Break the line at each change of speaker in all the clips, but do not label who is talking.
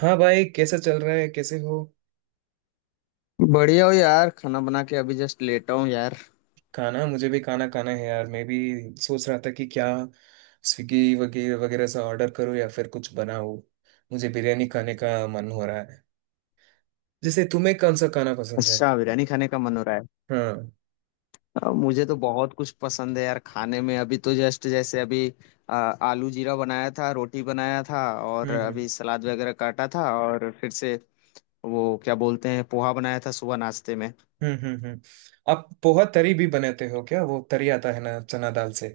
हाँ भाई, कैसा चल रहा है? कैसे हो?
बढ़िया हो यार। खाना बना के अभी जस्ट लेटा हूँ यार।
खाना... मुझे भी खाना खाना है यार। मैं भी सोच रहा था कि क्या स्विगी वगैरह वगैरह से ऑर्डर करूँ या फिर कुछ बनाऊँ। मुझे बिरयानी खाने का मन हो रहा है। जैसे तुम्हें कौन सा खाना पसंद है?
अच्छा, बिरयानी खाने का मन हो रहा है।
हाँ।
अब मुझे तो बहुत कुछ पसंद है यार खाने में। अभी तो जस्ट, जैसे अभी आलू जीरा बनाया था, रोटी बनाया था, और
हम्म हम्म
अभी सलाद वगैरह काटा था। और फिर से, वो क्या बोलते हैं, पोहा बनाया था सुबह नाश्ते में।
हम्म हम्म हम्म। आप पोहा तरी भी बनाते हो क्या? वो तरी आता है ना, चना दाल से।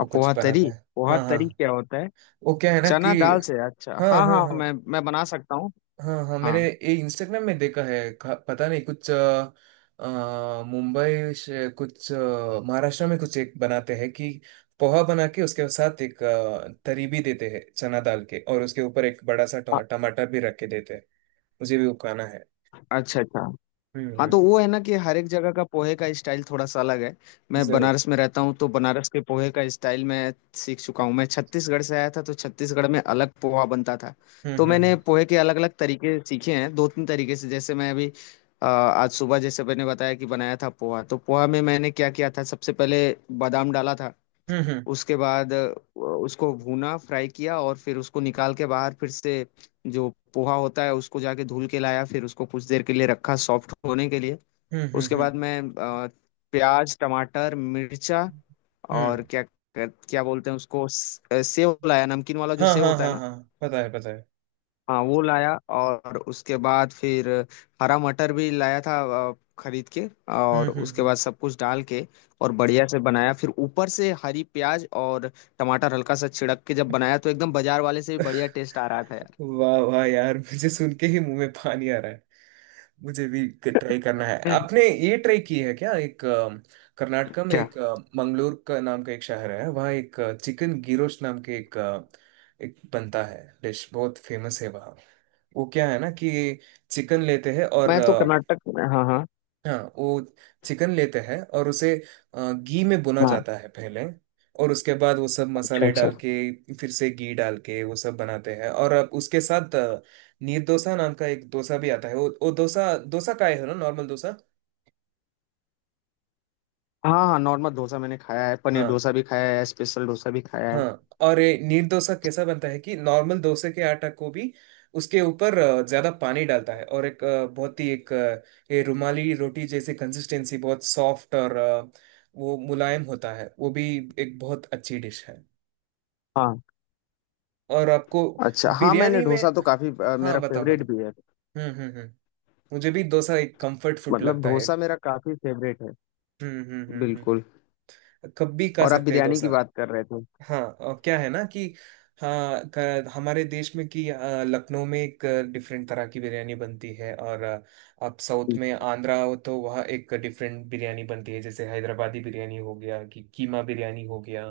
वो
अब
कुछ
पोहा तरी,
बनाता है।
पोहा
हाँ
तरी
हाँ।
क्या होता है?
वो क्या है ना कि...
चना दाल से, अच्छा
हाँ
हाँ
हाँ
हाँ,
हाँ,
मैं बना सकता हूँ।
हाँ हाँ,
हाँ।
मैंने ये इंस्टाग्राम में देखा है पता नहीं कुछ मुंबई से कुछ महाराष्ट्र में कुछ एक बनाते हैं कि पोहा बना के उसके साथ एक तरी भी देते हैं चना दाल के, और उसके ऊपर एक बड़ा सा
अ-
टमाटर भी रख के देते हैं। मुझे भी वो खाना है।
अच्छा अच्छा। हाँ
हम्म।
तो वो है ना कि हर एक जगह का पोहे का स्टाइल थोड़ा सा अलग है। मैं
जरूर।
बनारस में रहता हूँ तो बनारस के पोहे का स्टाइल मैं सीख चुका हूँ। मैं छत्तीसगढ़ से आया था तो छत्तीसगढ़ में अलग पोहा बनता था।
हम्म
तो मैंने
हम्म
पोहे के अलग अलग तरीके सीखे हैं, दो तीन तरीके से। जैसे मैं अभी आज सुबह जैसे मैंने बताया कि बनाया था पोहा, तो पोहा में मैंने क्या किया था? सबसे पहले बादाम डाला था।
हम्म हम्म
उसके बाद उसको भूना, फ्राई किया, और फिर उसको निकाल के बाहर। फिर से जो पोहा होता है उसको जाके धुल के लाया, फिर उसको कुछ देर के लिए रखा सॉफ्ट होने के लिए।
हम्म हम्म
उसके
हम्म
बाद मैं अ, प्याज, टमाटर, मिर्चा, और
हम्म।
क्या, क्या बोलते हैं उसको, सेव लाया, नमकीन वाला जो
हाँ
सेव
हाँ
होता है
हाँ
ना।
हाँ, पता है, पता है।
हाँ वो लाया। और उसके बाद फिर हरा मटर भी लाया था, खरीद के।
हम्म
और उसके
हम्म
बाद सब कुछ डाल के और बढ़िया से बनाया। फिर ऊपर से हरी प्याज और टमाटर हल्का सा छिड़क के जब बनाया तो एकदम बाजार वाले से भी बढ़िया टेस्ट आ रहा था यार।
हम्म। वाह वाह यार! मुझे सुन के ही मुंह में पानी आ रहा है। मुझे भी ट्राई करना है। आपने ये ट्राई की है क्या? एक कर्नाटका में
क्या?
एक मंगलोर का नाम का एक शहर है, वहाँ एक चिकन गिरोश नाम के एक एक बनता है डिश, बहुत फेमस है वहाँ। वो क्या है ना कि चिकन लेते हैं और...
मैं तो हाँ हाँ।
हाँ, वो चिकन लेते हैं और उसे घी में भुना
हाँ।
जाता है पहले। और उसके बाद वो सब
अच्छा
मसाले
अच्छा।
डाल के, फिर से घी डाल के वो सब बनाते हैं, और अब उसके साथ नीर डोसा नाम का एक डोसा भी आता है। वो डोसा डोसा का है ना, नॉर्मल डोसा।
हाँ हाँ, नॉर्मल डोसा मैंने खाया है, पनीर
हाँ
डोसा भी खाया है, स्पेशल डोसा भी खाया है।
हाँ, और ये नीर डोसा कैसा बनता है कि नॉर्मल डोसे के आटा को भी उसके ऊपर ज्यादा पानी डालता है, और एक बहुत ही एक ये रुमाली रोटी जैसी कंसिस्टेंसी, बहुत सॉफ्ट और वो मुलायम होता है। वो भी एक बहुत अच्छी डिश है।
हाँ।
और आपको...
अच्छा हाँ, मैंने
बिरयानी में...
डोसा तो काफी
हाँ,
मेरा
बताओ
फेवरेट
बताओ।
भी है।
हम्म। मुझे भी डोसा एक कंफर्ट फूड
मतलब
लगता है।
डोसा मेरा काफी फेवरेट है।
हम्म।
बिल्कुल।
कब भी खा
और आप
सकते हैं
बिरयानी की
डोसा।
बात कर रहे थे।
हाँ, और क्या है ना कि... हाँ, हमारे देश में कि लखनऊ में एक डिफरेंट तरह की बिरयानी बनती है, और आप साउथ में आंध्रा हो तो वहाँ एक डिफरेंट बिरयानी बनती है, जैसे हैदराबादी बिरयानी हो गया कि कीमा बिरयानी हो गया।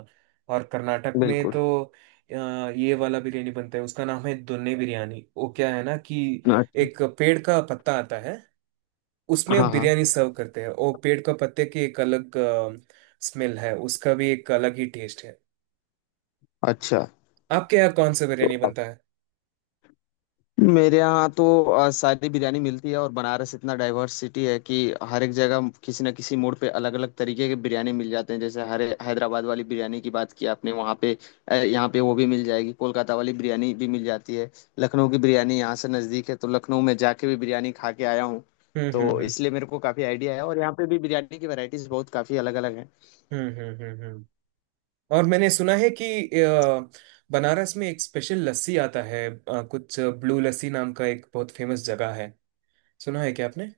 और कर्नाटक में
बिल्कुल।
तो अ, ये वाला बिरयानी बनता है, उसका नाम है दुन्ने बिरयानी। वो क्या है ना कि
अच्छा।
एक पेड़ का पत्ता आता है, उसमें
हाँ हाँ।
बिरयानी सर्व करते हैं। वो पेड़ का पत्ते की एक अलग स्मेल है, उसका भी एक अलग ही टेस्ट है।
अच्छा।
आपके यहाँ कौन सा
तो
बिरयानी बनता है?
मेरे यहाँ तो सारी बिरयानी मिलती है, और बनारस इतना डाइवर्सिटी है कि हर एक जगह किसी न किसी मोड़ पे अलग अलग तरीके के बिरयानी मिल जाते हैं। जैसे हरे, हैदराबाद वाली बिरयानी की बात की आपने, वहाँ पे यहाँ पे वो भी मिल जाएगी। कोलकाता वाली बिरयानी भी मिल जाती है। लखनऊ की बिरयानी यहाँ से नज़दीक है, तो लखनऊ में जाके भी बिरयानी खा के आया हूँ।
हम्म हम्म
तो
हम्म
इसलिए मेरे को काफ़ी आइडिया है, और यहाँ पे भी बिरयानी की वैरायटीज बहुत काफ़ी अलग अलग हैं।
हम्म हम्म हम्म हम्म। और मैंने सुना है कि अ, बनारस में एक स्पेशल लस्सी आता है, कुछ ब्लू लस्सी नाम का एक बहुत फेमस जगह है। सुना है क्या आपने?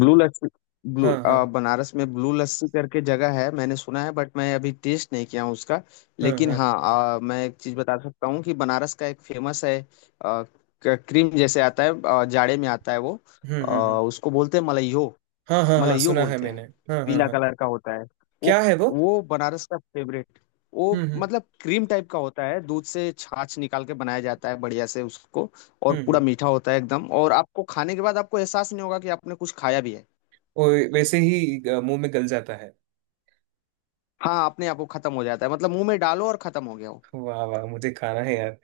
ब्लू लस्सी?
हाँ हाँ
बनारस में ब्लू लस्सी करके जगह है, मैंने सुना है, बट मैं अभी टेस्ट नहीं किया हूँ उसका।
हाँ
लेकिन
हाँ।
हाँ, मैं एक चीज़ बता सकता हूँ कि बनारस का एक फेमस है। क्रीम जैसे आता है, जाड़े में आता है वो।
हम्म।
उसको बोलते हैं मलइयो।
हाँ हाँ हाँ,
मलइयो
सुना है
बोलते
मैंने।
हैं।
हाँ हाँ
पीला
हाँ।
कलर का होता है। वो
क्या है वो?
वो बनारस का फेवरेट। वो,
हम्म हम्म
मतलब क्रीम टाइप का होता है। दूध से छाछ निकाल के बनाया जाता है बढ़िया से उसको। और पूरा
हम्म।
मीठा होता है एकदम, और आपको खाने के बाद आपको एहसास नहीं होगा कि आपने कुछ खाया भी है।
वो वैसे ही मुंह में गल जाता है।
हाँ, अपने आप वो खत्म हो जाता है, मतलब मुंह में डालो और खत्म हो गया वो।
वाह वाह! मुझे खाना है यार।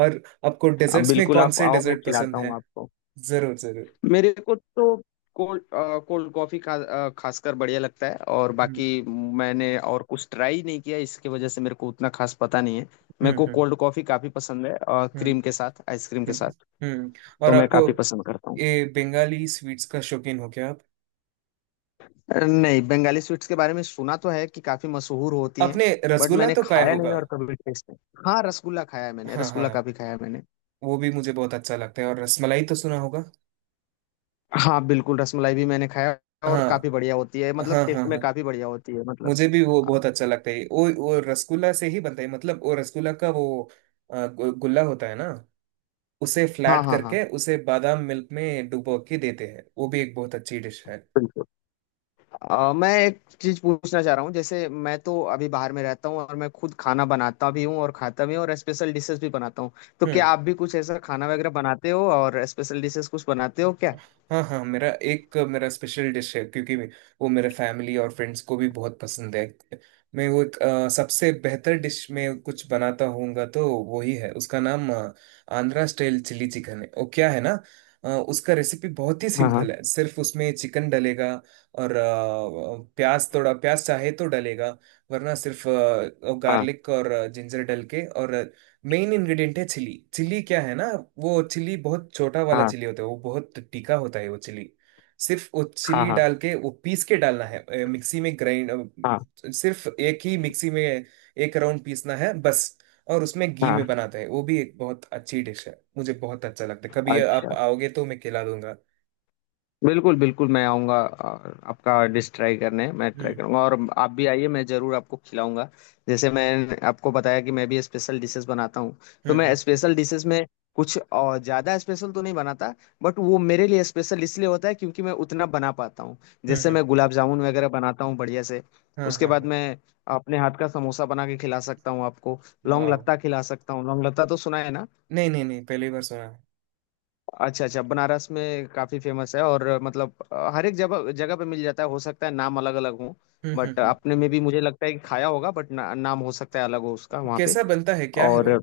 और आपको
अब
डेजर्ट्स में
बिल्कुल,
कौन
आप
से
आओ, मैं
डेजर्ट
खिलाता
पसंद है?
हूँ आपको।
जरूर जरूर।
मेरे को तो कोल्ड, कोल्ड कॉफी खासकर बढ़िया लगता है, और
हम्म
बाकी मैंने और कुछ ट्राई नहीं किया, इसकी वजह से मेरे को उतना खास पता नहीं है। मेरे
हम्म
को
हम्म
कोल्ड कॉफी काफी पसंद है, और
हम्म।
क्रीम के साथ, आइसक्रीम के
हम्म
साथ,
हम्म। और
तो मैं
आपको
काफी पसंद करता हूँ।
ये बंगाली स्वीट्स का शौकीन हो क्या आप?
नहीं, बंगाली स्वीट्स के बारे में सुना तो है कि काफी मशहूर होती हैं,
आपने
बट
रसगुल्ला
मैंने
तो खाया
खाया नहीं
होगा।
और कभी टेस्ट नहीं। हाँ, रसगुल्ला खाया है मैंने,
हाँ हाँ,
रसगुल्ला काफी खाया है मैंने।
वो भी मुझे बहुत अच्छा लगता है। और रसमलाई तो सुना होगा।
हाँ बिल्कुल, रसमलाई भी मैंने खाया। और काफी
हाँ
बढ़िया होती है, मतलब
हाँ
टेस्ट
हाँ
में
हाँ,
काफी बढ़िया होती है, मतलब।
मुझे भी वो बहुत अच्छा लगता है। वो रसगुल्ला से ही बनता है, मतलब वो रसगुल्ला का वो गुल्ला होता है ना, उसे
हाँ
फ्लैट
हाँ हाँ।
करके उसे बादाम मिल्क में डुबो के देते हैं। वो भी एक बहुत अच्छी डिश है।
बिल्कुल। मैं एक चीज पूछना चाह रहा हूँ, जैसे मैं तो अभी बाहर में रहता हूँ और मैं खुद खाना बनाता भी हूँ और खाता भी हूँ, और स्पेशल डिशेस भी बनाता हूँ। तो क्या
हम्म।
आप भी कुछ ऐसा खाना वगैरह बनाते हो, और स्पेशल डिशेस कुछ बनाते हो क्या?
हाँ हाँ, मेरा स्पेशल डिश है, क्योंकि वो मेरे फैमिली और फ्रेंड्स को भी बहुत पसंद है। मैं वो एक, सबसे बेहतर डिश में कुछ बनाता होऊंगा तो वही है, उसका नाम आंध्रा स्टाइल चिली चिकन है। वो क्या है ना, उसका रेसिपी बहुत ही
हाँ
सिंपल है। सिर्फ उसमें चिकन डलेगा और प्याज, थोड़ा प्याज चाहे तो डलेगा, वरना सिर्फ
हाँ
गार्लिक और जिंजर डल के। और मेन इंग्रेडिएंट है चिली। चिली क्या है ना, वो चिली बहुत छोटा वाला
हाँ
चिली होता है, वो बहुत तीखा होता है वो चिली। सिर्फ वो
हाँ हाँ
चिली डाल
हाँ
के, वो पीस के डालना है मिक्सी में ग्राइंड,
हाँ
सिर्फ एक ही मिक्सी में एक राउंड पीसना है बस। और उसमें घी में
हाँ।
बनाते हैं। वो भी एक बहुत अच्छी डिश है, मुझे बहुत अच्छा लगता है। कभी आप
अच्छा।
आओगे तो मैं खिला दूंगा।
बिल्कुल, बिल्कुल, मैं आऊँगा और आपका डिश ट्राई करने, मैं ट्राई
हम्म
करूँगा, और आप भी आइए, मैं ज़रूर आपको खिलाऊँगा। जैसे मैंने आपको बताया कि मैं भी स्पेशल डिशेज़ बनाता हूँ, तो
हम्म
मैं
हम्म
स्पेशल डिशेज़ में कुछ ज़्यादा स्पेशल तो नहीं बनाता, बट वो मेरे लिए स्पेशल इसलिए होता है क्योंकि मैं उतना बना पाता हूँ।
हम्म।
जैसे
हम्म।
मैं गुलाब जामुन वगैरह बनाता हूँ बढ़िया से,
हाँ
उसके
हाँ
बाद
हाँ।
मैं अपने हाथ का समोसा बना के खिला सकता हूँ आपको, लौंग
वाह!
लत्ता खिला सकता हूँ। लौंग लत्ता तो सुना है ना?
नहीं नहीं नहीं, पहली बार सुना है।
अच्छा अच्छा, बनारस में काफी फेमस है, और मतलब हर एक जगह जगह पे मिल जाता है, हो सकता है नाम अलग अलग हो। बट
हम्म।
अपने में भी मुझे लगता है कि खाया होगा, बट ना, नाम हो सकता है अलग हो उसका वहाँ पे।
कैसा बनता है, क्या है
और
वो?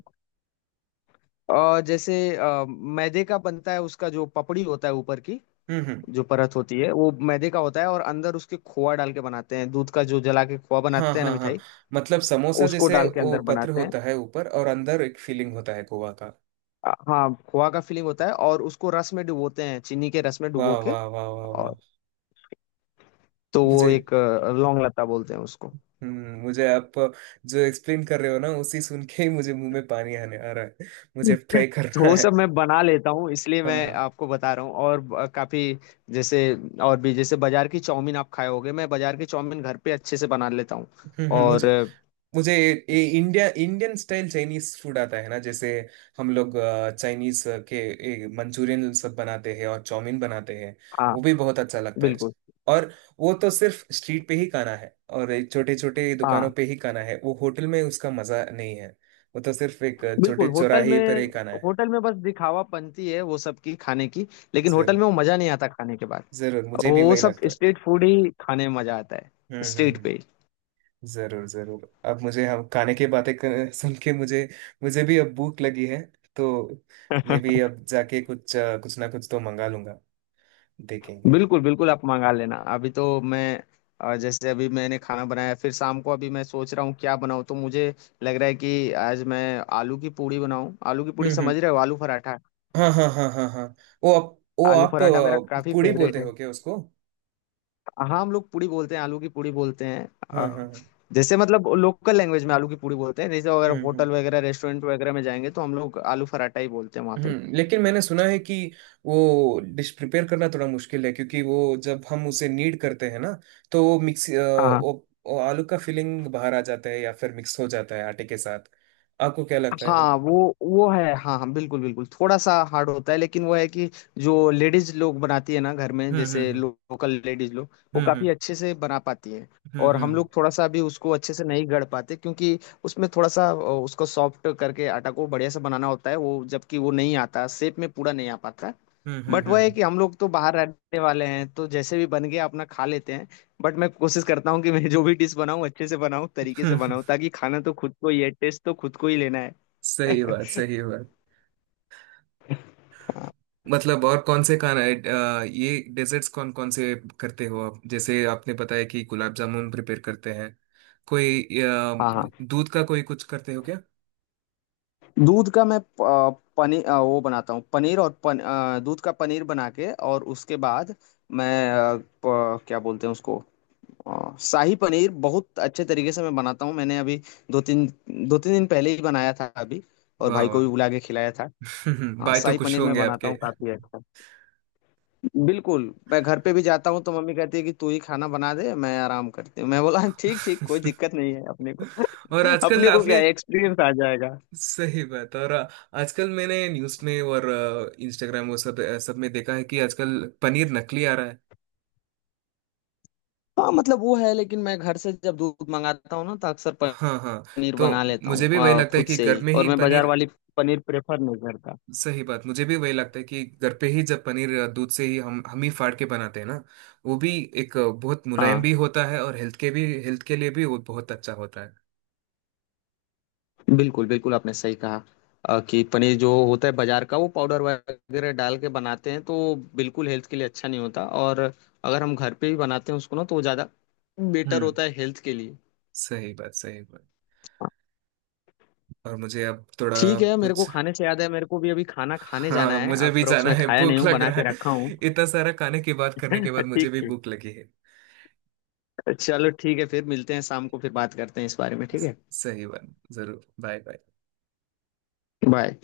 जैसे मैदे का बनता है, उसका जो पपड़ी होता है ऊपर की,
हम्म।
जो परत होती है वो मैदे का होता है, और अंदर उसके खोआ डाल के बनाते हैं, दूध का जो जला के खोआ
हाँ
बनाते हैं ना
हाँ हाँ,
मिठाई,
मतलब समोसा
उसको
जैसे
डाल के
वो
अंदर
पत्र
बनाते हैं।
होता है ऊपर, और अंदर एक फीलिंग होता है गोवा का।
हाँ, खोआ का फीलिंग होता है, और उसको रस में डुबोते हैं, चीनी के रस में डुबो
वाह
के।
वाह वाह वाह वाह!
और तो वो
मुझे
एक, लौंग लता बोलते हैं उसको।
मुझे आप जो एक्सप्लेन कर रहे हो ना, उसी सुन के ही मुझे मुंह में पानी आने आ रहा है। मुझे
अच्छा।
ट्राई
तो
करना
वो
है।
सब मैं बना लेता हूँ, इसलिए
हाँ
मैं
हाँ।
आपको बता रहा हूँ, और काफी, जैसे, और भी जैसे बाजार की चाउमीन आप खाए होगे, मैं बाजार की चाउमीन घर पे अच्छे से बना लेता हूँ।
हम्म।
और
मुझे मुझे ये India Indian style Chinese food आता है ना, जैसे हम लोग चाइनीज के मंचूरियन सब बनाते हैं और चाउमीन बनाते हैं,
हाँ
वो भी बहुत अच्छा लगता है।
बिल्कुल।
और वो तो सिर्फ स्ट्रीट पे ही खाना है, और छोटे छोटे दुकानों
हाँ
पे ही खाना है, वो होटल में उसका मजा नहीं है। वो तो सिर्फ एक छोटे
बिल्कुल। होटल
चौराहे पर
में,
ही खाना है।
होटल में बस दिखावापंती है वो सब की खाने की, लेकिन होटल
जरूर
में वो मजा नहीं आता खाने के बाद।
जरूर, मुझे भी
वो
वही
सब
लगता है।
स्ट्रीट फूड ही खाने में मजा आता है।
हम्म हम्म
स्ट्रीट
हम्म।
पे ही।
जरूर जरूर। अब मुझे हम खाने की बातें सुन के मुझे, मुझे भी अब भूख लगी है। तो मैं भी अब जाके कुछ कुछ ना कुछ तो मंगा लूंगा। देखेंगे यार।
बिल्कुल बिल्कुल, आप मंगा लेना। अभी तो मैं, जैसे अभी मैंने खाना बनाया, फिर शाम को अभी मैं सोच रहा हूँ क्या बनाऊँ, तो मुझे लग रहा है कि आज मैं आलू की पूड़ी बनाऊँ। आलू की पूड़ी, समझ
हम्म।
रहे हो? आलू पराठा।
हाँ हाँ हाँ हाँ हाँ। वो आप वो
आलू
आप
पराठा मेरा काफी
पूड़ी बोलते
फेवरेट है।
हो क्या उसको?
हाँ, हम लोग पूड़ी बोलते हैं, आलू की पूड़ी बोलते हैं।
हाँ हाँ हाँ।
जैसे मतलब लोकल लैंग्वेज में आलू की पूड़ी बोलते हैं। जैसे अगर
हम्म हम्म
होटल वगैरह, रेस्टोरेंट वगैरह में जाएंगे, तो हम लोग आलू पराठा ही बोलते हैं वहाँ पे।
हम्म। लेकिन मैंने सुना है कि वो डिश प्रिपेयर करना थोड़ा मुश्किल है, क्योंकि वो जब हम उसे नीड करते हैं ना, तो वो मिक्स
हाँ हाँ
वो आलू का फिलिंग बाहर आ जाता है, या फिर मिक्स हो जाता है आटे के साथ। आपको क्या लगता है?
हाँ। वो है, हाँ हाँ बिल्कुल बिल्कुल, थोड़ा सा हार्ड होता है, लेकिन वो है कि जो लेडीज लोग बनाती है ना घर में,
हम्म
जैसे
हम्म
लोकल लेडीज लोग, वो
हम्म
काफी अच्छे से बना पाती है।
हम्म
और हम
हम्म
लोग थोड़ा सा अभी उसको अच्छे से नहीं गढ़ पाते, क्योंकि उसमें थोड़ा सा उसको सॉफ्ट करके आटा को बढ़िया से बनाना होता है। वो, जबकि वो नहीं आता शेप में, पूरा नहीं आ पाता।
हम्म हम्म
बट वह है
हम्म,
कि हम लोग तो बाहर रहने वाले हैं, तो जैसे भी बन गया अपना खा लेते हैं। बट मैं कोशिश करता हूँ कि मैं जो भी डिश बनाऊँ अच्छे से बनाऊँ, तरीके से
हम्म।
बनाऊँ, ताकि खाना तो खुद को ही है, टेस्ट तो खुद को ही लेना है।
सही बात, सही बात। मतलब और कौन से खाना है, ये डेजर्ट्स कौन कौन से करते हो आप, जैसे आपने बताया कि गुलाब जामुन प्रिपेयर करते हैं, कोई
हाँ हाँ।
दूध का कोई कुछ करते हो क्या?
दूध का मैं पनीर वो बनाता हूँ, पनीर। और दूध का पनीर बना के, और उसके बाद मैं क्या बोलते हैं उसको, शाही पनीर बहुत अच्छे तरीके से मैं बनाता हूँ। मैंने अभी दो तीन दो तीन दिन पहले ही बनाया था अभी, और
वाह
भाई को
वाह!
भी बुला के खिलाया था। हाँ,
भाई तो
शाही
खुश
पनीर मैं
होंगे
बनाता
आपके।
हूँ काफी अच्छा। बिल्कुल। मैं घर पे भी जाता हूँ तो मम्मी कहती है कि तू ही खाना बना दे, मैं आराम करती हूँ। मैं बोला ठीक ठीक, कोई दिक्कत नहीं है अपने को।
और आजकल
अपने को क्या
आपने...
है, एक्सपीरियंस आ जाएगा।
सही बात। और आजकल मैंने न्यूज़ में और इंस्टाग्राम वो सब सब में देखा है कि आजकल पनीर नकली आ रहा है।
हाँ मतलब वो है, लेकिन मैं घर से जब दूध मंगाता हूँ ना तो अक्सर
हाँ हाँ।
पनीर
तो
बना लेता हूँ
मुझे भी वही लगता है
खुद
कि
से
घर
ही,
में
और
ही
मैं बाजार
पनीर...
वाली पनीर प्रेफर नहीं करता।
सही बात। मुझे भी वही लगता है कि घर पे ही जब पनीर दूध से ही हम ही फाड़ के बनाते हैं ना, वो भी एक बहुत मुलायम
हाँ
भी होता है, और हेल्थ के लिए भी वो बहुत अच्छा होता है।
बिल्कुल बिल्कुल, आपने सही कहा, कि पनीर जो होता है बाजार का वो पाउडर वगैरह डाल के बनाते हैं, तो वो बिल्कुल हेल्थ के लिए अच्छा नहीं होता। और अगर हम घर पे ही बनाते हैं उसको ना, तो वो ज़्यादा बेटर
हम्म।
होता है हेल्थ के लिए।
सही बात, सही बात।
हाँ,
और मुझे अब थोड़ा
ठीक है। मेरे को
कुछ...
खाने से याद है, मेरे को भी अभी खाना खाने जाना
हाँ,
है।
मुझे भी
अप्रोक्स
जाना
मैं
है,
खाया नहीं
भूख
हूँ,
लग
बना
रहा
के रखा हूँ।
है। इतना सारा खाने की बात करने के बाद मुझे
ठीक
भी
ठीक।
भूख लगी है।
चलो ठीक है, फिर मिलते हैं शाम को, फिर बात करते हैं इस बारे में, ठीक है?
सही बात। जरूर। Bye bye.
बाय।